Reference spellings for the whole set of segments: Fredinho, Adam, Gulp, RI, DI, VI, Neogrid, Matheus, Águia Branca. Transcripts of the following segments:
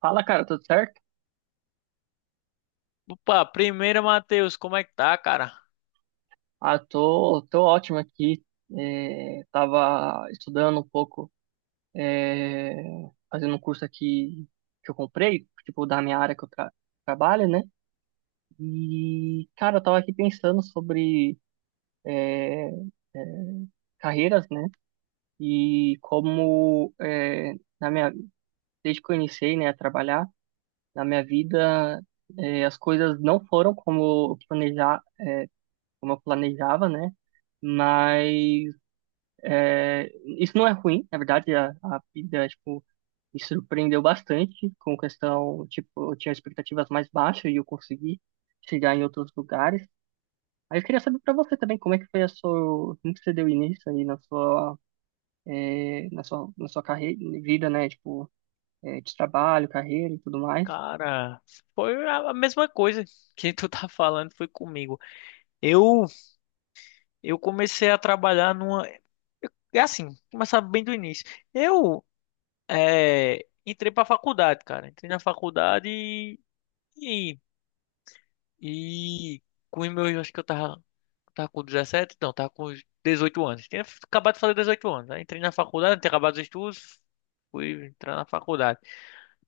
Fala, cara, tudo certo? Opa, primeiro, Matheus, como é que tá, cara? Ah, tô ótimo aqui. Tava estudando um pouco, é, fazendo um curso aqui que eu comprei, tipo, da minha área que eu tra trabalho, né? E, cara, eu tava aqui pensando sobre é, é, carreiras, né? E como, na minha, desde que eu iniciei, né, a trabalhar, na minha vida, as coisas não foram como eu planejava, né? Mas é, isso não é ruim, na verdade, a vida, tipo, me surpreendeu bastante com questão, tipo, eu tinha expectativas mais baixas e eu consegui chegar em outros lugares. Aí eu queria saber para você também como é que foi a sua, como que você deu início aí na sua, na sua carreira, vida, né? Tipo, de trabalho, carreira e tudo mais, Cara, foi a mesma coisa que tu tá falando, foi comigo. Eu eu comecei a trabalhar numa, é assim, começar bem do início. Eu Entrei pra faculdade, cara. Entrei na faculdade e, e com os meus, acho que eu tava com 17, não, tava com uns 18 anos. Tinha acabado de fazer 18 anos. Aí entrei na faculdade, tinha acabado os estudos, fui entrar na faculdade.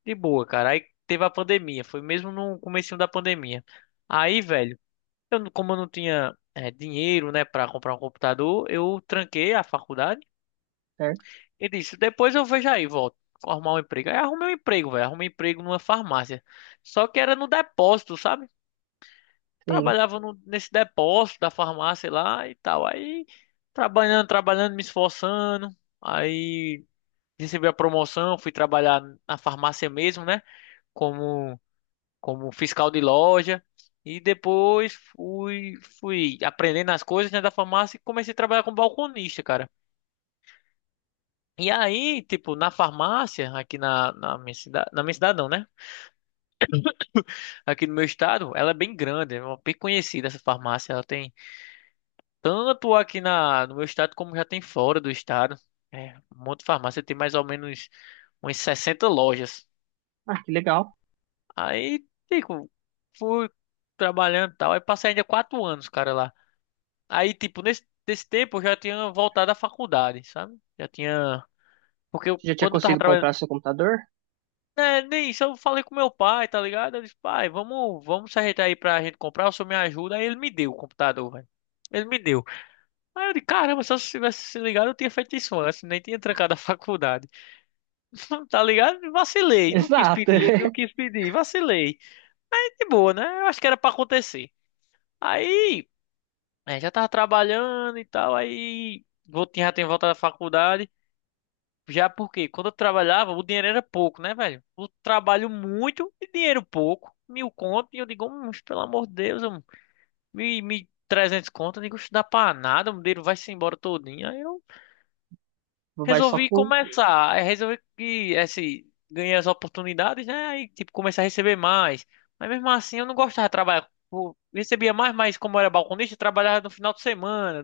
De boa, cara. Aí teve a pandemia. Foi mesmo no comecinho da pandemia. Aí, velho, eu, não- como eu não tinha dinheiro, né, pra comprar um computador, eu tranquei a faculdade certo? e disse, depois eu vejo aí, volto. Arrumar um emprego. Aí arrumei um emprego, velho. Arrumei um emprego numa farmácia. Só que era no depósito, sabe? Sim. Trabalhava nesse depósito da farmácia lá e tal. Aí, trabalhando, trabalhando, me esforçando. Aí, recebi a promoção, fui trabalhar na farmácia mesmo, né? Como como fiscal de loja. E depois fui aprendendo as coisas, né, da farmácia e comecei a trabalhar como balconista, cara. E aí, tipo, na farmácia, aqui na minha cidade, na minha cidade não, né? Aqui no meu estado, ela é bem grande, é bem conhecida essa farmácia. Ela tem tanto aqui no meu estado como já tem fora do estado. É, um monte de farmácia, tem mais ou menos umas 60 lojas. Ah, que legal. Aí, tipo, fui trabalhando e tal. Aí passei ainda 4 anos, cara, lá. Aí, tipo, nesse tempo eu já tinha voltado à faculdade, sabe? Já tinha. Porque eu, Você já tinha quando eu tava conseguido trabalhando. comprar seu computador? É, nem isso, eu falei com meu pai, tá ligado? Eu disse, pai, vamos, vamos se ajeitar aí pra gente comprar, o senhor me ajuda. Aí ele me deu o computador, velho. Ele me deu. Aí eu disse, caramba, se eu tivesse se ligado, eu tinha feito isso antes, nem tinha trancado a faculdade. Tá ligado? Vacilei, não quis Exato. pedir, não quis pedir, vacilei. Aí de boa, né? Eu acho que era pra acontecer. Aí, já tava trabalhando e tal, aí. Já tinha voltado da faculdade. Já porque quando eu trabalhava, o dinheiro era pouco, né, velho? Eu trabalho muito e dinheiro pouco. Mil conto, e eu digo, pelo amor de Deus, mil e trezentos conto, eu digo, isso dá pra nada, o dinheiro vai-se embora todinho. Aí eu Vai só resolvi com... começar, aí resolvi que, ganhei as oportunidades, né, aí, tipo, comecei a receber mais. Mas mesmo assim, eu não gostava de trabalhar. Eu recebia mais, mas como eu era balconista, eu trabalhava no final de semana,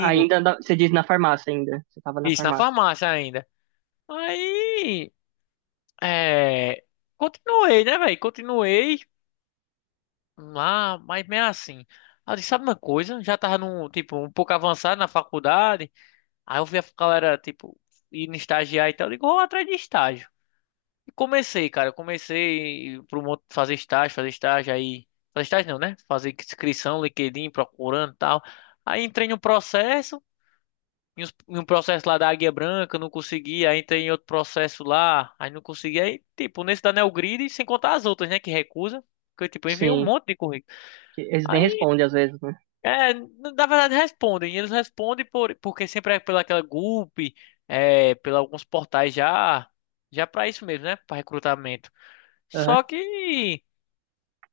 Você diz na farmácia ainda. Você tava na isso, na farmácia. farmácia ainda. Aí. É, continuei, né, velho? Continuei lá, mas mesmo assim. Aí eu disse, sabe uma coisa? Já tava num, tipo, um pouco avançado na faculdade. Aí eu vi a galera, tipo, indo estagiar e tal. Eu digo, vou atrás de estágio. E comecei, cara. Eu comecei pro monte fazer estágio aí. Fazer estágio não, né? Fazer inscrição, LinkedIn, procurando e tal. Aí entrei no processo. Em um processo lá da Águia Branca, não consegui. Aí tem outro processo lá, aí não consegui. Aí, tipo, nesse da Neogrid, sem contar as outras, né, que recusa. Porque, tipo, eu enviei um Sim, monte de currículo. que eles nem Aí, respondem às vezes, né? Na verdade, respondem. Eles respondem porque sempre é pela aquela Gulp, pela alguns portais já, já pra isso mesmo, né, pra recrutamento. Aham. Só que,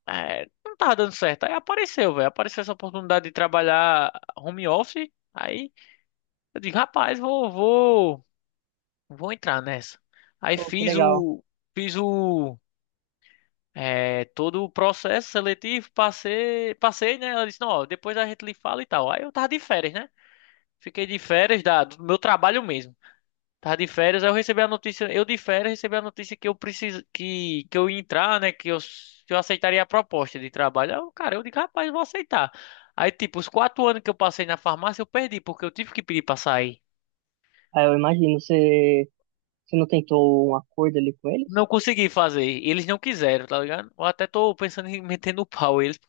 não tava dando certo. Aí apareceu, velho, apareceu essa oportunidade de trabalhar home office. Aí, eu digo, rapaz, vou. Vou entrar nessa. Aí Pô, que fiz legal. o, fiz o, é, todo o processo seletivo, passei, passei, né? Ela disse, não, ó, depois a gente lhe fala e tal. Aí eu tava de férias, né? Fiquei de férias do meu trabalho mesmo. Tava de férias, aí eu recebi a notícia, eu de férias recebi a notícia que eu preciso, que eu ia entrar, né? Que eu aceitaria a proposta de trabalho. Aí eu, cara, eu digo, rapaz, eu vou aceitar. Aí, tipo, os 4 anos que eu passei na farmácia, eu perdi, porque eu tive que pedir pra sair. Ah, eu imagino, você, você não tentou um acordo ali com Não eles? consegui fazer. Eles não quiseram, tá ligado? Eu até tô pensando em meter no pau eles.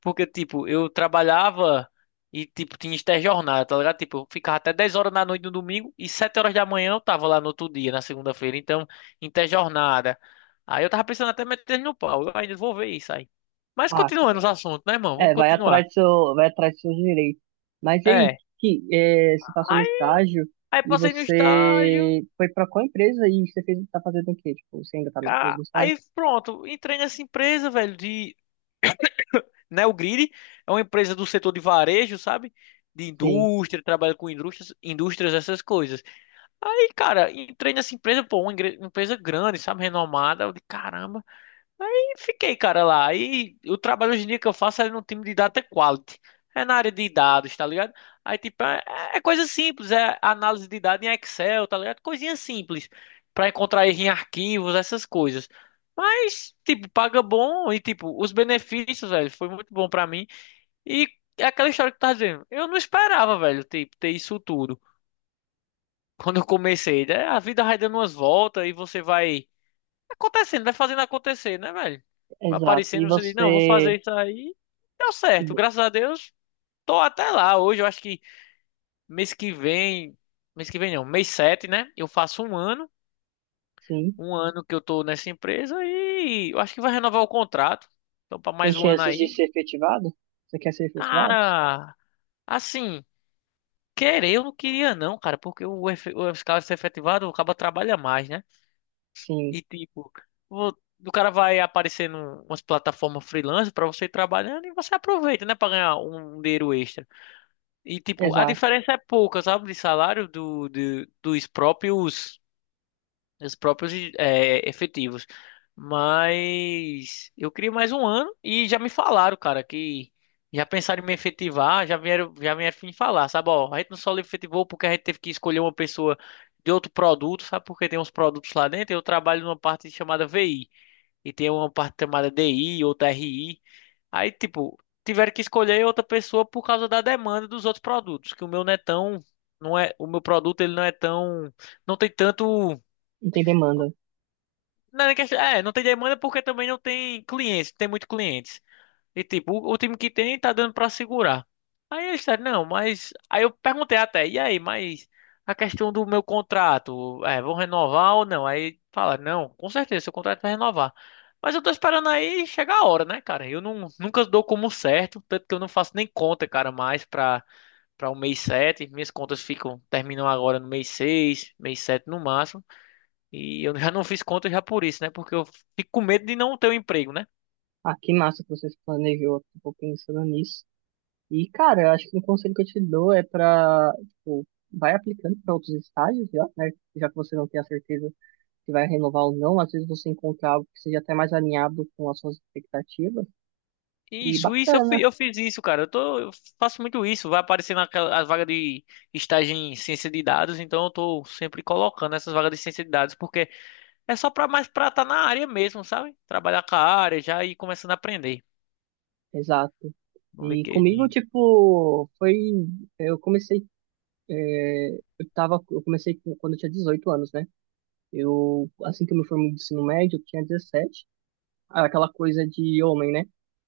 Porque, tipo, eu trabalhava e, tipo, tinha interjornada, tá ligado? Tipo, eu ficava até 10 horas da noite no domingo e 7 horas da manhã eu tava lá no outro dia, na segunda-feira. Então, interjornada. Aí eu tava pensando até meter eles no pau. Eu ainda vou ver isso aí. Mas Ah, continuando os assuntos, né, irmão? Vamos é, vai atrás continuar. do seu, vai atrás dos seus direitos. Mas e aí, É. Você passou no Aí, estágio aí, e passei no estágio. você foi pra qual empresa e você fez, tá fazendo o quê? Tipo, você ainda tá no mesmo estágio? Aí pronto, entrei nessa empresa, velho, de Neogrid, é uma empresa do setor de varejo, sabe? De Sim, indústria, trabalha com indústrias, indústrias, essas coisas. Aí, cara, entrei nessa empresa, pô, uma empresa grande, sabe? Renomada. Eu de caramba. Aí fiquei, cara, lá. Aí o trabalho hoje em dia que eu faço é no time de data quality. É na área de dados, tá ligado? Aí, tipo, é coisa simples, é análise de dados em Excel, tá ligado? Coisinha simples. Pra encontrar erro em arquivos, essas coisas. Mas, tipo, paga bom e, tipo, os benefícios, velho, foi muito bom pra mim. E é aquela história que tu tá dizendo. Eu não esperava, velho, tipo, ter isso tudo. Quando eu comecei, né? A vida vai dando umas voltas e você vai acontecendo, vai fazendo acontecer, né, velho? Vai exato. E aparecendo, você diz, não, vou você, fazer isso aí. Deu e certo, vo- graças a Deus, tô até lá. Hoje eu acho que mês que vem, mês que vem não, mês 7, né? Eu faço sim, um ano que eu tô nessa empresa e eu acho que vai renovar o contrato. Então, pra tem mais um ano chances de aí. ser efetivado? Você quer ser efetivado? Cara, assim, querer eu não queria não, cara, porque o escala ser efetivado, acaba trabalha mais, né? Sim. E tipo, vo- o cara vai aparecendo umas plataformas freelance pra você ir trabalhando e você aproveita, né, pra ganhar um dinheiro extra. E tipo, a Exato, diferença é pouca, sabe, de salário dos próprios efetivos. Mas eu queria mais um ano e já me falaram, cara, que já pensaram em me efetivar, já vieram me falar, sabe, ó, a gente não só lhe efetivou porque a gente teve que escolher uma pessoa de outro produto, sabe? Porque tem uns produtos lá dentro. Eu trabalho numa parte chamada VI e tem uma parte chamada DI, outra RI. Aí, tipo, tiveram que escolher outra pessoa por causa da demanda dos outros produtos, que o meu não é tão, não é, o meu produto ele não é tão, não tem tanto, não tem demanda. não é, nem não tem demanda porque também não tem clientes, não tem muito cliente. E tipo, o time que tem tá dando pra segurar. Aí eles disseram, não, mas. Aí eu perguntei até, e aí, mas a questão do meu contrato, vão renovar ou não? Aí falaram, não, com certeza, seu contrato vai renovar. Mas eu tô esperando aí chegar a hora, né, cara? Eu não, nunca dou como certo, tanto que eu não faço nem conta, cara, mais pra o mês 7, minhas contas ficam, terminam agora no mês 6, mês 7 no máximo. E eu já não fiz conta já por isso, né? Porque eu fico com medo de não ter um emprego, né? Ah, que massa que você planejou, tipo, pensando nisso. E, cara, eu acho que um conselho que eu te dou é pra, tipo, vai aplicando para outros estágios, já, né? Já que você não tem a certeza se vai renovar ou não, às vezes você encontra algo que seja até mais alinhado com as suas expectativas. E Isso, eu, bacana, eu fiz isso, cara. Eu faço muito isso. Vai aparecer naquela a vaga de estágio em ciência de dados, então eu tô sempre colocando essas vagas de ciência de dados, porque é só pra mais pra estar tá na área mesmo, sabe? Trabalhar com a área, já ir começando a aprender exato. no E comigo, LinkedIn. tipo, foi. Eu comecei. é, eu tava, quando eu tinha 18 anos, né? Eu, assim que eu me formei do ensino médio, eu tinha dezessete. Ah, aquela coisa de homem, né?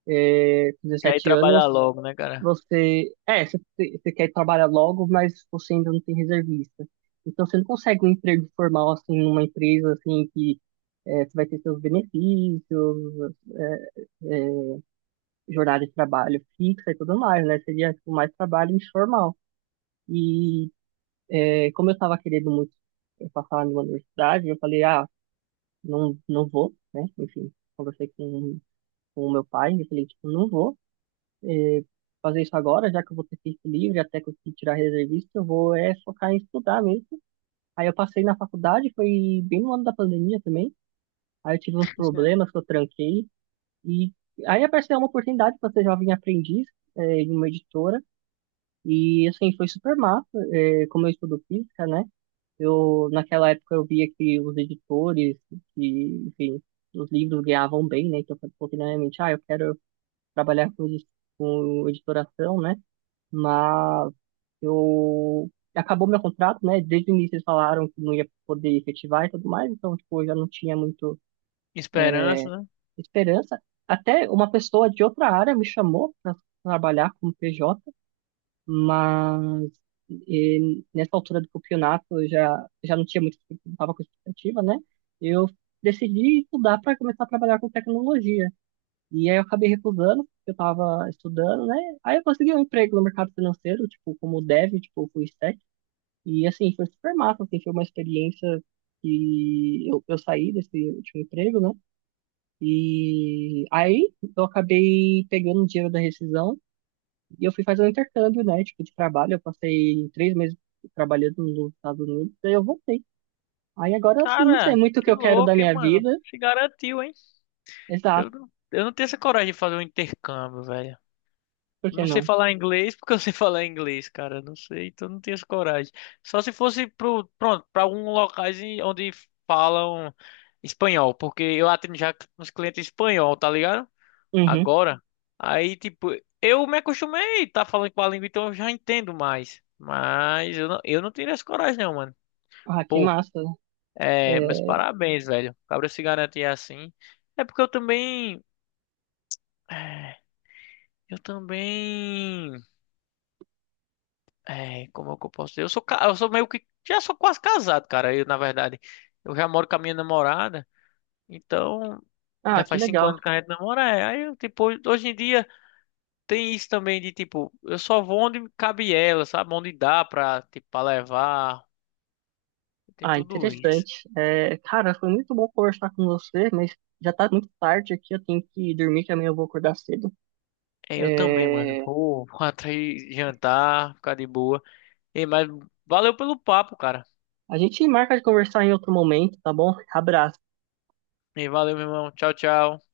É, Já ir 17 trabalhar anos, logo, né, cara? você. É, você, você quer trabalhar logo, mas você ainda não tem reservista. Então você não consegue um emprego formal assim numa empresa assim que você vai ter seus benefícios, é, é, jornada de trabalho fixa e tudo mais, né? Seria tipo, mais trabalho informal. E como eu estava querendo muito passar numa universidade, eu falei, ah, não, não vou, né? Enfim, conversei com o meu pai, eu falei, tipo, não vou eh, fazer isso agora, já que eu vou ter tempo livre, até conseguir tirar reservista, eu vou é focar em estudar mesmo. Aí eu passei na faculdade, foi bem no ano da pandemia também, aí eu tive uns problemas que eu tranquei, e aí apareceu uma oportunidade para ser jovem aprendiz em uma editora, e assim, foi super massa, como eu estudo física, né? Eu, naquela época eu via que os editores, que, enfim, os livros ganhavam bem, né? Então eu falei, pô, que, né, ah, eu quero trabalhar com editoração, né? Mas eu acabou meu contrato, né? Desde o início eles falaram que não ia poder efetivar e tudo mais, então tipo, eu já não tinha muito Esperança, é, né? esperança. Até uma pessoa de outra área me chamou para trabalhar como PJ, mas e nessa altura do campeonato eu já não tinha muito, não estava com expectativa, né? Eu decidi estudar para começar a trabalhar com tecnologia. E aí eu acabei recusando, porque eu tava estudando, né? Aí eu consegui um emprego no mercado financeiro, tipo, como dev, tipo, full stack. E assim, foi super massa, assim, foi uma experiência que eu saí desse último emprego, né? E aí eu acabei pegando o dinheiro da rescisão e eu fui fazer um intercâmbio, né? Tipo, de trabalho. Eu passei 3 meses trabalhando nos Estados Unidos, daí eu voltei. Aí agora assim não sei Cara, muito o que que eu quero da louco, hein, minha mano? vida. Se garantiu, hein? Exato, Eu não tenho essa coragem de fazer um intercâmbio, velho. por que Não sei não? falar inglês porque eu sei falar inglês, cara. Não sei, então não tenho essa coragem. Só se fosse pronto, para alguns locais onde falam espanhol, porque eu atendo já uns clientes espanhol, tá ligado? Uhum. Agora, aí tipo, eu me acostumei tá falando com a língua, então eu já entendo mais. Mas eu não, teria essa coragem, não, mano. Ah, que Pô, massa. Meus É... parabéns, velho. O Cabra se garantir assim. É porque eu eh, também. É, como é que eu posso dizer? Eu sou meio que. Já sou quase casado, cara. Eu, na verdade, eu já moro com a minha namorada. Então, Ah, já que faz cinco legal. anos que a gente namora. É. Aí, eu, tipo, hoje em dia tem isso também de, tipo, eu só vou onde cabe ela, sabe? Onde dá pra, tipo, pra levar. Tem Ah, tudo isso. interessante. É, cara, foi muito bom conversar com você, mas já tá muito tarde aqui, eu tenho que dormir, que amanhã eu vou acordar cedo. É, eu também, mano. É, Vou atrás jantar, ficar de boa. E, mas valeu pelo papo, cara. a gente marca de conversar em outro momento, tá bom? Abraço. E valeu, meu irmão. Tchau, tchau.